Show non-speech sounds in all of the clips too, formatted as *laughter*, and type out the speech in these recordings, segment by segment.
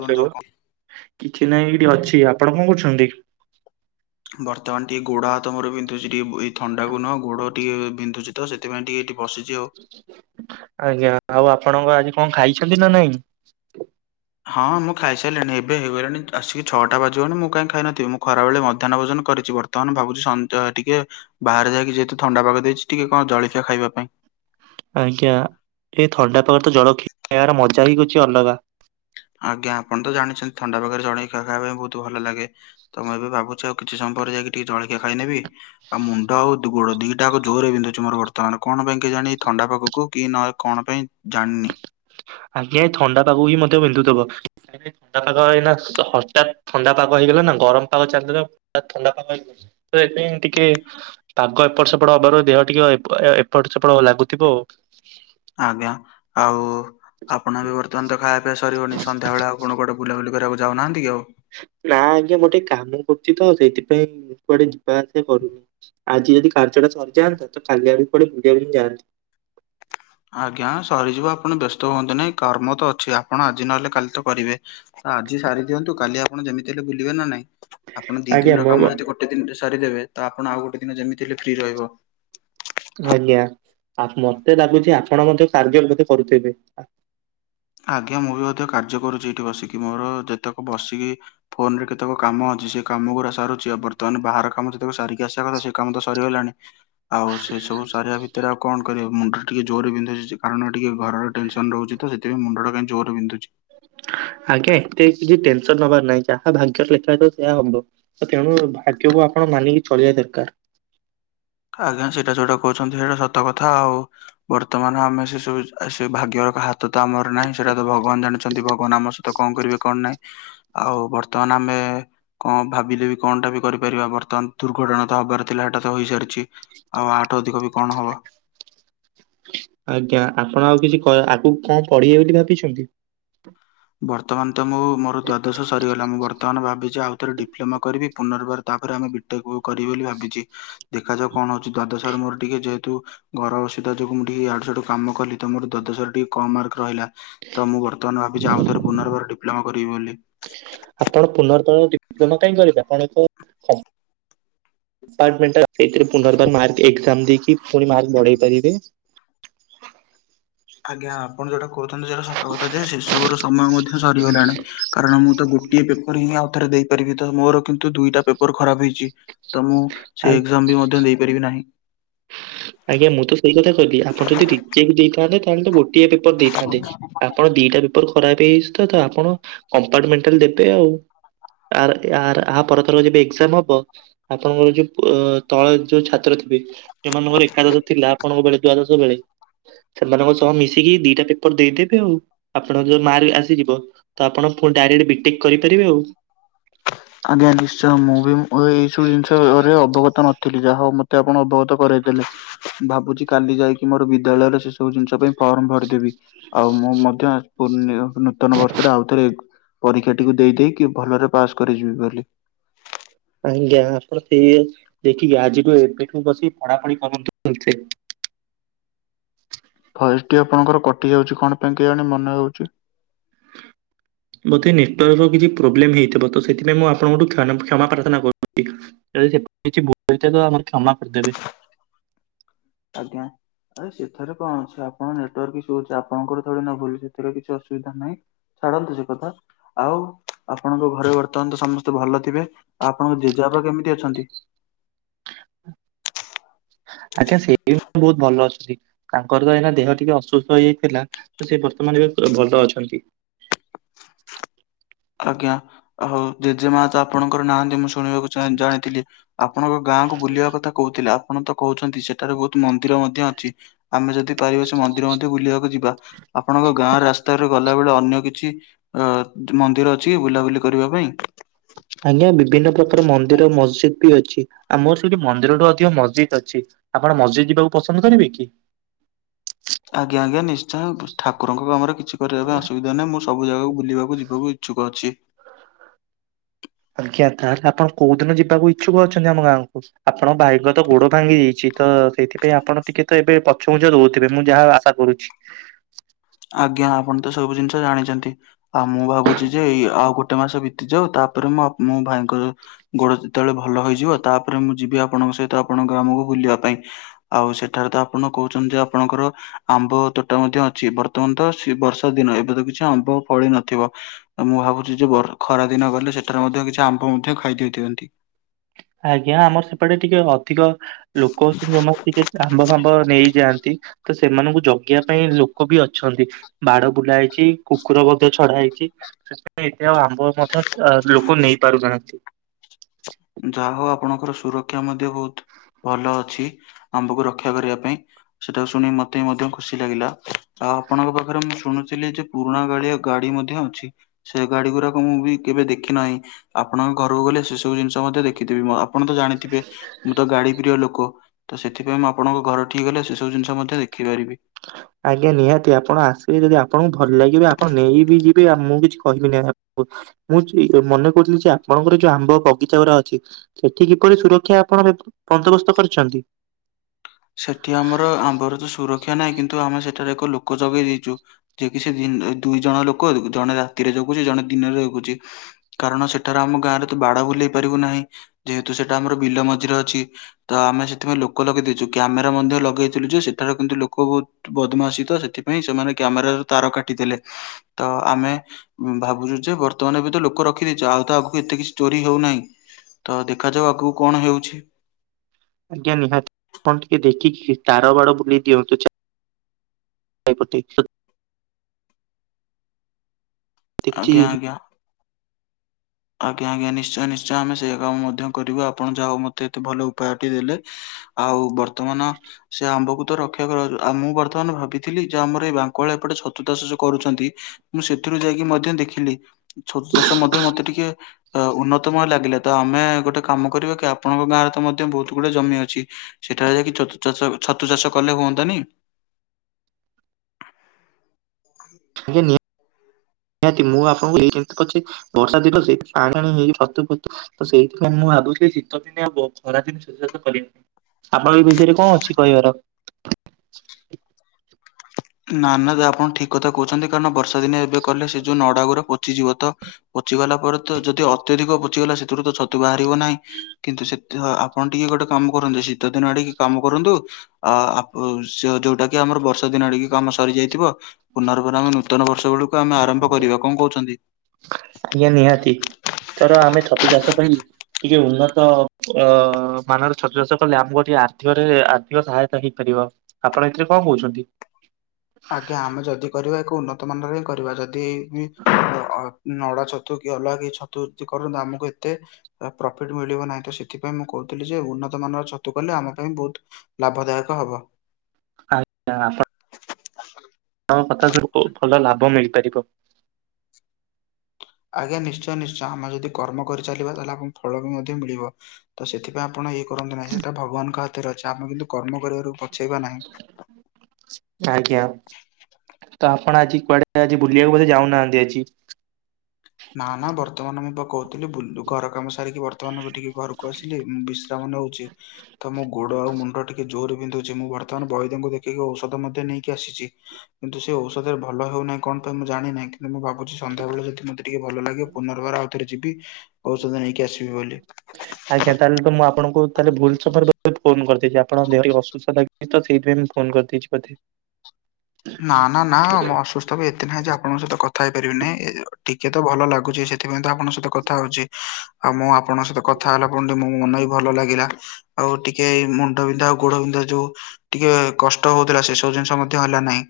ବନ୍ଧୁ କଣ କିଛି ନାଇଁ ଏଇଠି ଅଛି। ଆପଣ କଣ କରୁଛନ୍ତି? ବର୍ତ୍ତମାନ ଟିକେ ଗୋଡ ହାତ ମୋର ବିନ୍ଧୁଛି ଟିକେ ଏଇ ଥଣ୍ଡା କୁହଁ ଗୋଡ ଟିକେ ବିନ୍ଧୁଛି ତ ସେଥିପାଇଁ ଟିକେ ଏଠି ବସିଛି ଆଉ। ଆଜ୍ଞା। ଆଉ ଆପଣଙ୍କ ଆଜି କଣ ଖାଇଛନ୍ତି ନା ନାଇଁ? ହଁ ମୁଁ ଖାଇସାରିଲିଣି ଏବେ ହେଇଗଲିଣି ଆସିକି ଛଅଟା ବାଜିବଣି ମୁଁ କାଇଁ ଖାଇ ନଥିବି? ମୁଁ ଖରାବେଳେ ମଧ୍ୟାହ୍ନ ଭୋଜନ କରିଛି। ବର୍ତମାନ ବର୍ତ୍ତମାନ ଭାବୁଛି ସଞ୍ଜ ଟିକେ ବାହାରେ ଯାଇକି ଯେହେତୁ ଥଣ୍ଡା ପାଗ ଦେଇଛି ଟିକେ କଣ ଜଳଖିଆ ଖାଇବା ପାଇଁ। ଆଜ୍ଞା ଏ ଥଣ୍ଡା ପ୍ରକାରେ ତ ଜଳଖିଆର ମଜା ହିଁ କୁଛୁ ଅଲଗା। ଆଜ୍ଞା ଆପଣ ତ ଜାଣିଛନ୍ତି ଥଣ୍ଡା ପାଗରେ ଜଳି ଖିଆ ଖାଇବା ପାଇଁ ବହୁତୁ ଭଲ ଲାଗେ? ତ ମୁଁ ଏବେ ଭାବୁଛି ଆଉ କିଛି ସମୟ ପରେ ଯାଇକି ଟିକେ ଜଳିଖିଆ ଖାଇ ନେବି। ଆଉ ମୁଣ୍ଡ ଆଉ ଦୁ ଗୋଡ ଦିଟା ଆଉ ଜୋରରେ ବିନ୍ଧୁଛି ମୋର ବର୍ତ୍ତମାନ କଣ ପାଇଁ କି ଜାଣି ଥଣ୍ଡା ପାଗକୁ କି ନହେ କଣ ପାଇଁ ଜାଣନି। ଆଜ୍ଞା ଥଣ୍ଡା ପାଗକୁ ହିଁ ମଧ୍ୟ ବିନ୍ଧୁଥବ। ଥଣ୍ଡା ପାଗ ହେଇନା ହଠାତ୍ ଥଣ୍ଡା ପାଗ ହେଇଗଲାନା ଗରମ ପାଗ ଚାଲିଗଲା ଥଣ୍ଡା ପାଗ ହେଇଗ ତ ସେଥିପାଇଁ ଟିକେ ପାଗ ଏପଟ ସେପଟ ହବାର ଦେହ ଟିକେ ଏପଟ ସେପଟ ଲାଗୁଥିବ। ଆଜ୍ଞା ଆଉ ଆପଣ ବି ବର୍ତ୍ତମାନେ ତ ଖାଇବା ପିଇବା ସରିବନି ସଧ୍ୟାବେଳେ ଆଉ କଣ କୋଆଡେ ବୁଲାବୁଲି କରିବାକୁ ଯାଉନାହାନ୍ତି କି ଆଉ? ନା ଆଜ୍ଞା ମୋ ଟିକେ କାମ କରୁଚିତ ସେଇଥିପାଇଁ ମୁଁ କୁଆଡେ ଯିବା ଆସିବା କରୁନି। ଆଜି ଯଦି କାର୍ଯ୍ୟଟା ସରିଯାଆନ୍ତା କାଲି ଆଡେ କୁଆଡେ ବୁଲିବାକୁ ଯାଆନ୍ତା। ଆଜ୍ଞା ସରିଯିବ ଆପଣ ବ୍ୟସ୍ତ ହୁଅନ୍ତୁ ନାଇଁ କର୍ମ ତ ଅଛି ଆ ଆପଣ ଆଜି ନହେଲେ କାଲି ତ କରିବେ ଆଜି ସାରି ଦିଅନ୍ତୁ କାଲି ଆପଣ ଯେମିତି ହେଲେ ବୁଲିବେ ନା ନାଇଁ? ଆପଣ ଦି ଆଜ୍ଞା ଦିନର ମୁଁ କାମ ଯଦି ଗୋଟେ ଦିନିରେ ସାରିଦେବେ ତ ଆପଣ ଆଉ ଗୋଟେ ଦିନ ଯେମିତି ହେଲେ ଫ୍ରି ରହିବ। ଆଜ୍ଞା ଆ ମତେ ଲାଗୁଚି ଆପଣ ମଧ୍ୟ କାର୍ଯ୍ୟ ମଧ୍ୟ କରୁଥିବେ? ଆଜ୍ଞା ମୁଁ ବି ମଧ୍ୟ କାର୍ଯ୍ୟ କରୁଚି ଏଠି ବସିକି ମୋର ଯେତେକ ବସିକି ଫୋନରେ କେତକ କାମ ଅଛି ସେ କାମ ସାରୁଚି ଆଉ ବର୍ତ୍ତମାନ ବାହାର କାମ ଯେତେବେଳେ ସାରିକି ଆସିବା କଥା ସେ କାମ ତ ସରିଗଲାଣି। ଆଉ ସେ ସବୁ ସାରିବା ଭିତରେ ସେଥିରେ ଆଉ କଣ କରିବ ମୁଣ୍ଡ ଟିକେ ଜୋରରେ ବିନ୍ଧୁଚି କାରଣ ଟିକେ ଘର ଟେନସନ ରହୁଚି ତ ସେ ତେବେ ମୁଣ୍ଡ ଟା କାଇଁ ଜୋରେ ବିନ୍ଧୁଚି। ଆଜ୍ଞା ଏତେ କିଛି ଟେନସନ ହବାର ନାହିଁ ଯାହା ଭାଗ୍ୟରେ ଲେଖା ହେଇଥିବ ସେୟା ହବ। ତ ତେଣୁ ଭାଗ୍ୟକୁ ଆପଣ ମାନିକି ଚଳେଇବା ଦରକାର। ଆଜ୍ଞା ସେଇଟା ଯୋଉଟା କହୁଛନ୍ତି ସେଇଟା ସତ କଥା ଆଉ। ବର୍ତ୍ତମାନ ଆମେ ସେ ସବୁ ସେ ଭାଗ୍ୟର ହାତ ତ ଆମର ନାହିଁ ସେଟା ତ ଭଗବାନ ଜାଣି ଚି ଭଗବାନ ଆମ ସହିତ କଣ କରିବେ କଣ ନାଇଁ ଆଉ ବର୍ତ୍ତମାନ ଆମେ କଣ ଭାବିଲେ ବି କଣଟା ବି କରିପାରିବା ବର୍ତ୍ତମାନ ଦୁର୍ଘଟଣା ତ ହବାର ଥିଲା ସେଟା ତ ହେଇସାରିଚି। ଆଉ ଆଠୁ ଅଧିକ ବି କଣ ହବ। ଆଜ୍ଞା ଆପଣ ଆଉ କିଛି କ ଆଗକୁ କଣ ପଢିବେ ବୋଲି ଭାବିଛନ୍ତି? ବର୍ତ୍ତମାନ ତ ମୁଁ ମୋର ଦ୍ଵାଦଶ ସରିଗଲା ମୁଁ ବର୍ତ୍ତମାନ ଭାବିଚି ଆଉଥରେ ଡିପ୍ଲୋମା କରିବି ପୁନର୍ବାର ତାପରେ ଆମେ ଏଟାକୁ କରିବି ବୋଲି ଭାବିଚି ଦେଖାଯାଉ କଣ ଅଛି ଦ୍ବାଦଶ ରେ ମୋର ଟିକେ ଯେହେତୁ ଘର ଅସୁବିଧା ଯୋଗୁ ମୁଁ ଟିକେ ଏଆଡୁ ସେଆଡୁ କାମ କଲିତ ମୋର ଦ୍ବାଦଶ ରେ ଟିକେ କମ୍ ମାର୍କ ରହିଲା ତ ମୁଁ ବ *unintelligible* ର୍ତ୍ତମାନ ଭାବିଚି ଆଉଥରେ ପୁନର୍ବାର ଡିପ୍ଲମା କରିବି ବୋଲି। ଆପଣ ପୁନର୍ବର ଡିପ୍ଲୋମା କାଇଁ କରିବେ ଆପଣତ ଅପାମେଣ୍ଟେ ସେଇଥିରେ ପୁନର୍ବାର ମାର୍କ ଏଜାମ୍ ଦେଇକି ପୁଣି ମାର୍କ ବଢେଇ ପାରିବେ। ଆଜ୍ଞା ଆପଣ ଯୋଉଟା କହୁଛନ୍ତି ସେଟା ସତକଥା ଯେ ସେ ସବୁ ସମୟ ମଧ୍ୟ ସରିଗଲାଣି। କାରଣ ମୁଁ ତ ଗୋଟିଏ ପେପର ହିଁ ଆଉ ଥରେ ଦେଇପାରିବି ତ ମୋର କିନ୍ତୁ ଦୁଇଟା ପେପର ଖରାପ ହେଇଚି। ତ ମୁଁ ଆ ସେ ଏଗଜାମ୍ ବି ମଧ୍ୟ ଦେଇପାରିବି ନାହିଁ ଆଜ୍ଞା ମୁଁ ତ ସେଇ କଥା କହିଲି ଆପଣ ଯଦି ଡିଜେକେ ଦେଇଥାନ୍ତେ ତାହେଲେ ତ ଗୋଟିଏ ପେପର ଦେଇଥାନ୍ତେ ଆ ଆପଣ ଦିଟା ପେପର ଖରାପ ହେଇଚି ତ ଆପଣ କମ୍ପାର୍ଟମେଣ୍ଟାଲ ଦେବେ ଆଉ। ଆର ଆର ଆ ପରଥର ଯେବେ ଏଜାମ୍ ହବ ଆପଣଙ୍କର ଯୋଉ ତଳେ ଯୋଉ ଛାତ୍ର ଥିବେ ଯୋଉମାନଙ୍କର ଏକାଦଶ ଥିଲା ଆପଣଙ୍କ ବେଳେ ଦ୍ୱାଦଶ ବେଳେ ସେମାନଙ୍କ ସହ ମିଶିକି ଦିଟା ପେପର ଦେଇଦେବେ ଆଉ ଆପଣଙ୍କ ଯୋଉ ମାର୍କ ଆସିଯିବ ତ ଆପଣ ପୁଣି ଡାଇରେକ୍ଟ ବିଟେକ୍ କରିପାରିବେ ଆଉ। ଆଜ୍ଞା ନିଶ୍ଚୟ, ମୁଁ ବି ଏଇ ସବୁ ଜିନିଷରେ ଅବଗତ ନଥିଲି। ଯାହା ହଉ ମତେ ଆପଣ ଅବଗତ କରାଇଦେଲେ। ଭାବୁଛି କାଲି ଯାଇକି ମୋର ବିଦ୍ୟାଳୟର ଶେଷ ସବୁ ଜିନିଷ ପାଇଁ ଫର୍ମ ଭରିଦେବି। ଆଉ ମୁଁ ମଧ୍ୟ ପୁନ୍ୟ-ନୂତନ ବର୍ଷରେ ଆଉଥରେ ପରୀକ୍ଷାଟିକୁ ଦେଇ ଦେଇକି, ଭଲରେ ପାସ୍ କରିଯିବି ବୋଲି। ଆଜ୍ଞା ଆପଣ ସେ ଇଏ ଦେଖିବେ ଆଜିଠୁ ଏବେଠୁ ବସି ପଢାପଢି କରନ୍ତୁ ଭଲ ସେ। ଭଏସ ଟି ଆପଣଙ୍କର କଟି ଯାଉଛି କଣ ପାଇଁ କେଇଯାଣି, ମନେହେଉଛି। ବୋଧେ ନେଟୱାର୍କ ର କିଛି ପ୍ରୋବ୍ଲେମ ହେଇଥିବ। ତ ସେଥିପାଇଁ ମୁଁ ଆପଣଙ୍କଠୁ କ୍ଷ-କ୍ଷମା ପ୍ରାର୍ଥନା କରୁଛି। ସେ କିଛି ଭୁଲ ଥିବା ତ ଆପଣ କ୍ଷମା କରିଦେବେ। ଆଜ୍ଞା। ଆରେ ସେଥିରେ କଣ ଅଛି, ଆପଣଙ୍କ ନେଟାର୍କ ଇସୁ ହଉଛି। ଆପଣଙ୍କର ଥୋଡି ନା ଭୁଲ ଅଛି। ସେଥିରେ କିଛି ଅସୁବିଧା ନାହିଁ। ଛାଡ଼ନ୍ତୁ ସେ କଥା। ଆଉ ଆପଣଙ୍କ ଘରେ ବର୍ତ୍ତମାନ ତ ସମସ୍ତେ ଭଲ ଥିବେ। ଆଉ ଆପଣଙ୍କ ଜେଜେବାବା କେମିତି ଅଛନ୍ତି? ଆଜ୍ଞା ସେ ବି ମୁ ବହୁତ ଭଲ ଅଛନ୍ତି। ତାଙ୍କର ତ ଏଇନା ଦେହ ଟିକେ ଅସୁସ୍ଥ ହେଇଯାଇଥିଲା। ତ ସେ ବର୍ତ୍ତମାନ ଏବେ ପୁରା ଭଲ ଅଛନ୍ତି। ଆଜ୍ଞା, ଆଉ ଜେଜେ ମା ତ ଆପଣଙ୍କର ନାହାନ୍ତି ମୁଁ ଶୁଣିବାକୁ ଚାହିଁ-ଜାଣିଥିଲି। ଆପଣଙ୍କ ଗାଁ କୁ ବୁଲିବା କଥା କହୁଥିଲେ। ଆପଣ ତ କହୁଛନ୍ତି ସେଠାରେ ବହୁତ ମନ୍ଦିର ମଧ୍ୟ ଅଛି। ଆମେ ଯଦି ପାରିବା ସେ ମନ୍ଦିର ମଧ୍ୟ ବୁଲିବାକୁ ଯିବା। ଆପଣଙ୍କ ଗାଁ ରାସ୍ତାରେ ଗଲାବେେଳେ, ଅନ୍ୟ କିଛି ଅ ମନ୍ଦିର ଅଛିକି ବୁଲାବୁଲି କରିବା ପାଇଁ? ଆଜ୍ଞା ବିଭିନ୍ନ ପ୍ରକାର ମନ୍ଦିର ମସଜିଦ୍ ବି ଅଛି। ଆମର ସେଇଠି ମନ୍ଦିର ଠୁ ଅଧିକ ମସ୍ଜିଦ୍ ଅଛି। ଆପଣ ମସ୍ଜିଦ୍ ଯିବାକୁ ପସନ୍ଦ କରିବେ କି? ଆଜ୍ଞା ଆଜ୍ଞା ନିଶ୍ଚୟ। ଠାକୁରଙ୍କ କାମରେ କିଛି କରିବା ପାଇଁ ଅସୁବିଧା ନାହିଁ, ମୁଁ ସବୁ ଜାଗାକୁ ବୁଲିବାକୁ ଯିବାକୁ ଇଚ୍ଛୁକ ଅଛି। ଆଜ୍ଞା, ତାହେଲେ ଆପଣ କୋଉ ଦିନ ଯିବାକୁ ଇଚ୍ଛୁକ ଅଛନ୍ତି ଆମ ଗାଁକୁ? ଆପଣ ଭାଇଙ୍କ ତ ଗୋଡ ଭାଙ୍ଗି ଯାଇଛି, ତ ସେଇଥିପାଇଁ ଆପଣ ଟିକେ ତ ଏବେ ପଛଘୁଞ୍ଚା ଦଉଥିବେ। ମୁଁ ଯାହା ଆଶା କରୁଛି। *inaudible* ଆଜ୍ଞା, ଆପଣ ତ ସବୁ ଜିନିଷ ଜାଣିଛନ୍ତି। ଆଉ ମୁଁ ଭାବୁଛି ଯେ ଏଇ ଆଉ ଗୋଟେ ଗୋଟେ ମାସ ବିତିଯାଉ, ତାପରେ ମୋ ଆପ-ଭାଇଙ୍କର ଗୋଡ଼ ଯେତେବେଳେ ଭଲ ହୋଇଇଯିବ, ତାପରେ ମୁଁ ଯିବି ଆପଣଙ୍କ ସହିତ ଆପଣଙ୍କ ଗ୍ରାମକୁ ବୁଲିବା ପାଇଁ। ଆଉ ସେଠାରେ ତ ଆପଣ କହୁଛନ୍ତି ଯେ, ଆପଣଙ୍କର ଆମ୍ବ ତୋଟା ମଧ୍ୟ ଅଛି। ବତ ତମାନ ତ ଶି-ବର୍ଷା ଦିନ। ଏବେ ତ କିଛି ଆମ୍ବ ଫଳି ନଥିବ। ମୁଁ ଭାବୁଛି ଯେ ବ-ଖରା ଦିନ ଗଲେ, ସେଠାରେ ମଧ୍ୟ କିଛି ଆମ୍ବ ମଧ୍ୟ ଖାଇ ଦେଇଥାଆନ୍ତି। ଆଜ୍ଞା ଆମର ସେପଟେ ଟିକେ ଅଧିକ ଲୋକ ଅଛନ୍ତି, ଯୋଉମାନେ ଟିକେ ଆମ୍ବ ଫାମ୍ବ ନେଇଯାଆନ୍ତି। ତ ସେମାନଙ୍କୁ ଜଗିବା ପାଇଁ ଲୋକ ବି ଅଛନ୍ତି। ବାଡ ବୁଲା ହେଇଛି, କୁକୁର ମଧ୍ୟ ଛଡା ହେଇଛି। ସେଥିପାଇଁ ଏତ ଆଉ ଆମ୍ବ ମଧ୍ୟ ଲୋକ ନେଇ ପାରୁନାହାନ୍ତି। ଯାହ ହଉ ଆପଣଙ୍କର ସୁରକ୍ଷା ମଧ୍ୟ ବହୁତ ଭଲ ଅଛି। ଆମ୍ବକୁ ରକ୍ଷା କରିବା ପାଇଁ। ସେଟା ଶୁଣି ମତେ ମଧ୍ୟ ଖୁସି ଲାଗିଲା। ଆଉ ଆପଣଙ୍କ ପାଖରେ ମୁଁ ଶୁଣୁଥିଲି ଯେ ପୁରୁଣା କାଳିଆ ଗାଡି ଗାଡି ମଧ୍ୟ ଅଛି। ସେ ଗାଡି ଗୁଡାକ ମୁଁ ବି କେବେ ଦେଖି ନାହିଁ। ଆପଣଙ୍କ ଘରକୁ ଗଲେ ସେ ସବୁ ଜିନିଷ ମଧ୍ୟ ଦେଖିଥିବି। ଆପଣ ତ ଜାଣିଥିବେ, ମୁଁ ତ ଗାଡି ପ୍ରିୟ ଲୋକ। ତ ସେଥିପାଇଁ ମୁଁ ଆପଣଙ୍କ ଘର ଠି ଗଲେ, ସେ ସବୁ ଜିନିଷ ମଧ୍ୟ ଦେଖିପାରିବି। ଆଜ୍ଞା ନିହାତି, ଆପଣ ଆସିବେ ଯଦି ଆପଣଙ୍କୁ ଭଲ ଲାଗିବେ ଆପଣ ନେଇ ବିି ଯିବେ। ଆଉ ମୁଁ କିଛି କହିବି ନାହିଁ ମୁଁ ମୁଁ ଠିକରେ ମନେ କରୁଥିଲି ଯେ ଆପଣଙ୍କର ଯୋଉ ଆମ୍ବ ବଗିଚା ଗୁରା ଅଛି ସେଠି କିପରି ସୁରକ୍ଷା ଆପଣ ବେବ ବନ୍ଦୋବସ୍ତ କରିଛନ୍ତି? ସେଠି ଆମର ଆମ୍ବର ତ ସୁରକ୍ଷା ନାଇଁ କିନ୍ତୁ ଆମେ ସେଠାରେ ଏକ ଲୋକ ଜଗେଇ ଦେଇଚୁ। ଯେ କି ସେ ଦିନ ଦୁଇ ଜଣ ଲୋକ ଜଣେ ରାତିରେ ଜଗୁଚି ଜଣେ ଦିନରେ ଜଗୁଚି। କାରଣ ସେଠାରେ ଆମ ଗାଁ ରେ ତ ବାଡ଼ା ବୁଲେଇ ପାରିବୁ ନାହିଁ ଯେହେତୁ ସେଟା ଆମର ବିଲ ମଝିରେ ଅଛି। ତ ଆମେ ସେଥିପାଇଁ ଲୋକ ଲଗେଇ ଦେଇଚୁ କ୍ୟାମେରା ମଧ୍ୟ ଲଗେଇଥିଲୁ ଯେ ସେଠାର କିନ୍ତୁ ଲୋକ ବହୁତ ବଦମାସି ତ ସେଥିପାଇଁ ସେମାନେ କ୍ୟାମେରା ର ତାର କାଟିଦେଲେ ତ ଆମେ ଭାବୁଚୁ ଯେ ବର୍ତ୍ତମାନ ବି ତ ଲୋକ ରଖିଦେଇଚୁ ଆଉ ତା ଆଗକୁ ଏତେ କିଛି ଚୋରି ହଉନାହିଁ। ତ ଦେଖାଯାଉ ଆଗକୁ କଣ ହେଉଛି। ଆଜ୍ଞା ନିହାତି ଆପଣ ଟିକେ ଦେଖିକି ତାର ବାଡ଼ ବୁଲେଇ ଦିଅନ୍ତୁ ଚା ଚାଇପତି ତ କିଛି ଆଜ୍ଞା ଆଜ୍ଞା। ଆଜ୍ଞା ଆଜ୍ଞା ନିଶ୍ଚୟ ନିଶ୍ଚୟ ଆମେ ସେଇଆ କାମ ମଧ୍ୟ କରିବୁ ଆପଣ ଯାହା ହଉ ମତେ ଏତେ ଭଲ ଉପାୟଟି ଦେଲେ। ଆଉ ବର୍ତ୍ତମାନ ସେ ଆମ୍ବକୁ ତ ରକ୍ଷା କରାଗଲା ଆଉ ମୁଁ ବର୍ତ୍ତମାନ ଭାବିଥିଲି ଯୋଉ ଆମର ଏଇ ବାଙ୍କୁ ଆଳ ଏପଟେ ଛତୁ ଚାଷ ଯୋଉ କରୁଛନ୍ତି ମୁଁ ସେଥିରୁ ଯାଇକି ମଧ୍ୟ ଦେଖିଲି ଛତୁ ଚାଷ ମଧ୍ୟ ମତେ ଟିକେ ଅ ଉନ୍ନତମୟ ଲାଗିଲା ତ ଆମେ ଗୋଟେ କାମ କରିବା କି ଆପଣଙ୍କ ଗାଁରେ ତ ମଧ୍ୟ ବହୁତୁ ଗୁଡ଼େ ଜମି ଅଛି ସେଠାରେ ଯାଇକି ଛତୁ ଚାଷ ଛତୁ ଚାଷ କଲେ ହୁଅନ୍ତାନି? ଆଜ୍ଞା ନି ନିହାତି ମୁଁ ଆପଣଙ୍କୁ ଏଇ ଯେମତି କରଚି ବର୍ଷା ଦିନ ସେଇଠି ପାଣି ଆଣି ହେଇକି ଛତୁ ଫତୁ ତ ସେଇଥିପାଇଁ ମୁଁ ଭାବୁଥିଲି ଶୀତ ଦିନିଆ ବ ଖରା ଦିନେ ଛତୁ ଚାଷ କଲିନି କାହିଁ। ଆପଣ ଏ ବିଷୟରେ କଣ ଅଛି କହିବାର? ନା ନା ଯାହା ଆପଣ ଠିକ କଥା କହୁଛନ୍ତି କାରଣ ବର୍ଷା ଦିନେ ଏବେ କଲେ ସେ ଯୋଉ ନଡ଼ା ଗୁରା ପଚିଯିବ ତ ପଚିଗଲା ପରେ ତ ଯଦି ଅତ୍ୟଧିକ ପଚିଗଲା ସେଥିରୁ ତ ଛତୁ ବାହାରିବ ନାହିଁ। କିନ୍ତୁ ସେ ଆପଣ ଟିକେ ଗୋଟେ କାମ କରନ୍ତୁ ଶୀତ ଦିନ ଟିକେ କାମ କରନ୍ତୁ। ଆ ଆପ ଯୋଉଟା କି ଆମର ବର୍ଷା ଦିନ ଆଡ଼ିକି କାମ ସରିଯାଇଥିବ ପୁନର୍ବାର ଆମେ ନୂତନ ବର୍ଷ ବେଳକୁ ଆମେ ଆରମ୍ଭ କରିବା କଣ କହୁଛନ୍ତି? ଆଜ୍ଞା ନିହାତି ଏଥର ଆମେ ଛତୁ ଚାଷ ପାଇଁ ଟିକେ ଉନ୍ନତ ଅ ମାନର ଛତୁ ଚାଷ କଲେ ଆମକୁ ଟିକେ ଆର୍ଥିକରେ ଆର୍ଥିକ ସହାୟତା ହେଇପାରିବ। ଆପଣ ଏଥିରେ କଣ କହୁଛନ୍ତି? ଆଜ୍ଞା ଆମେ ଯଦି କରିବା ଏକ ଉନ୍ନତ ମାନରେ ହିଁ କରିବା ଯଦି ବି ଅ ନଡ଼ା ଛତୁ କି ଅଲଗା କି ଛତୁ ଯିଏ କରୁଚନ୍ତି ଆମକୁ ଏତେ ଏ ପ୍ରଫିଟ ମିଳିବ ନାହିଁ ତ ସେଥିପାଇଁ ମୁଁ କହୁଥିଲି ଯେ ଉନ୍ନତମାନର ଛତୁ କଲେ ଆମ ପାଇଁ ବହୁତ ଲାଭଦାୟକ ହବ। ଆଜ୍ଞା ଆପ ହଁ କଥା ସ୍ଵରୁପୁ ଭଲ ଲାଭ ମିଳିପାରିବ। ଆଜ୍ଞା ନିଶ୍ଚୟ ନିଶ୍ଚୟ ଆମେ ଯଦି କର୍ମ କରିଚାଲିବା ତାହେଲେ ଆମକୁ ଫଳ ବି ମଧ୍ୟ ମିଳିବ। ତ ସେଥିପାଇଁ ଆପଣ ଇଏ କରନ୍ତୁ ନାହିଁ ସେଟା ଭଗବାନଙ୍କ ହାତରେ ଅଛି ଆମେ କିନ୍ତୁ କର୍ମ କରିବାରୁ ପଛେଇବା ନାହିଁ। ଆଜ୍ଞା। ତ ଆପଣ ଆଜି କୁଆଡ଼େ ଆଜି ବୁଲିବାକୁ ବୋଧେ ଯାଉନାହାନ୍ତି ଆଜି। ନା ନା ବର୍ତ୍ତମାନ ମୁଁ ପା କହୁଥିଲି ବୁଲ ଘର କାମ ସାରିକି ବର୍ତ୍ତମାନ ଟିକେ ଘରକୁ ଆସିଲି ଉଁ ବିଶ୍ ଶ୍ରାମ ନଉଚି। ତ ମୋ ଗୋଡ଼ ଆଉ ମୁଣ୍ଡ ଟିକେ ଜୋରରେ ବିନ୍ଧୁଚି ମୁଁ ବର୍ତ୍ତମାନ ବୈଦଙ୍କୁ ଦେଖିକି ଔଷଧ ମଧ୍ୟ ନେଇକି ଆସିଚି। କିନ୍ତୁ ସେ ଔଷଧରେ ଭଲ ହଉନାହିଁ କଣ ପାଇଁ ମୁଁ ଜାଣିନାଇଁ କିନ୍ତୁ ମୁଁ ଭାବୁଛି ସନ୍ଧ୍ୟାବଳେ ଯଦି ମତେ ଟିକେ ଭଲ ଲାଗିବ ପୁନର୍ବାର ଆଉ ଥରେ ଯିବି ଔଷଧ ନେଇକି ଆସିବି ବୋଲି। ଆଜ୍ଞା ତାହେଲେ ମୁଁ ଆପଣଙ୍କୁ ତାହେଲେ ଭୁଲ ସମୟ ଫୋନ୍‌ କରିଦେଲି ଆପଣ ଦେହ ଅସୁସ୍ଥ ଲା ଏ ତ ସେଇଥିପାଇଁ ମୁଁ ଫୋନ୍ କରିଦେଇଛି ବୋଧେ। ନା ନା ନା ମୁ ଅସୁ ଏତେ ନାହିଁ ଯେ ଆପଣଙ୍କ ସହିତ କଥା ହେଇପାରିବେ ନାହିଁ ଟିକେ ତ ଭଲ ଲାଗୁଚି ସେଥିପାଇଁ ତ ଆପଣଙ୍କ ସହିତ କଥା ହୋଉଛି ଆଉ ମୁଁ ଆପଣଙ୍କ ସହିତ କଥା ହେଲା ପରେ ମୋ ମନ ବି ଟିକେ ଭଲ ଲାଗିଲା। ଆଉ ଟିକେ ମୁଣ୍ଡ ବିନ୍ଧା ଆଉ ଗୋଡ ବିନ୍ଧା ଯୋଉ ଟିକେ କଷ୍ଟ ହୋଉଥିଲା ସେ ସବୁ ଜିନ୍ଷ ମଧ୍ୟ ହେଲା ନାହିଁ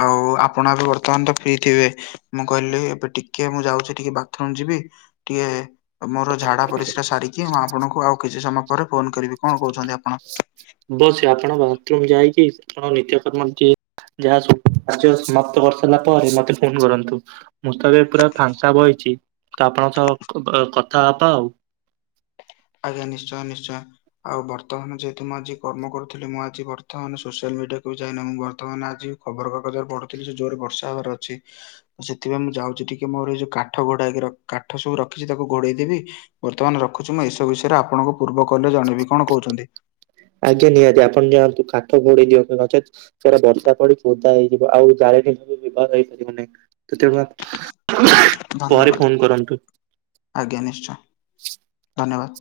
ଆଉ ଆପଣ ଆଗ ବର୍ତ୍ତମାନ ତ ଫ୍ରି ଥିବେ। ମୁଁ କହିଲି ଏବେ ଟିକେ ମୁଁ ଯାଉଛି ଟିକେ ବାଥ୍ରୁମ୍ ଯିବି ଟିକେ ମୋର ଝାଡା ପରିସ୍ରା ସାରିକି ମୁଁ ଆପଣଙ୍କୁ ଆଉ କିଛି ସମୟ ପରେ ଫୋନ୍ କରିବି କଣ କହୁଛନ୍ତି ଆପଣ? ବସ୍ ଆପଣ ବାଥ୍ରୁମ୍ ଯାଇକି ଆପଣ ନିତ୍ୟ କର୍ମ ଯାହା କାର୍ଯ୍ୟ ସମାପ୍ତ କରିସାରିଲା ପରେ ମତେ ଫୋନ୍ କରନ୍ତୁ। ମୁଁ ତ ଏବେ ପୁରା ଫାଙ୍କା ବଇଚି ତ ଆପଣଙ୍କ ସହ କଥା ହବା ଆଉ। ଆଜ୍ଞା ନିଶ୍ଚୟ ନିଶ୍ଚୟ। ଆଉ ବର୍ତ୍ତମାନ ଯେହେତୁ ମୁଁ ଆଜି କର୍ମ କରୁଥିଲି ମୁଁ ଆଜି ବର୍ତ୍ତମାନ ସୋସିଆଲ ମିଡ଼ିଆକୁ ବି ଯାଇନି ମୁଁ ବର୍ତ୍ତମାନ ଆଜି ଖବର କାଗଜରେ ପଢୁଥିଲି ଯେ ଜୋରେ ବର୍ଷା ହେବାର ଅଛି। ସେଥିପାଇଁ ମୁଁ ଯାଉଚି ଟିକେ ମୋର ଏଇ ଯୋଉ କାଠ ଘୋଡାହେଇକି ର କାଠ ସବୁ ରଖିଛି ତାକୁ ଘୋଡେଇଦେବି। ବର୍ତ୍ତମାନ ରଖୁଛି ମୁଁ ଏସବୁ ବିଷୟରେ ଆପଣଙ୍କୁ ପୂର୍ବ କଲ୍‌ରେ ଜଣେଇବି କଣ କୋହୁଛନ୍ତି? ଆଜ୍ଞା ନିହାତି ଆପଣ ଯାଆନ୍ତୁ କାଠ ଘୋଡେଇ ଦିଅନ୍ତୁ ନଚେତ୍ ସେରା ବର୍ଷା ପଡି ଓଦା ହେଇଯିବ ଆଉ ଜାଳେଣି ବ୍ୟବହାର ହେଇପାରିବ ନାହିଁ ତ ତେଣୁ ଆ ପରେ ଧନ୍ୟବାଦ ଫୋନ୍ କରନ୍ତୁ। ଆଜ୍ଞା ନିଶ୍ଚୟ ଧନ୍ୟବାଦ୍।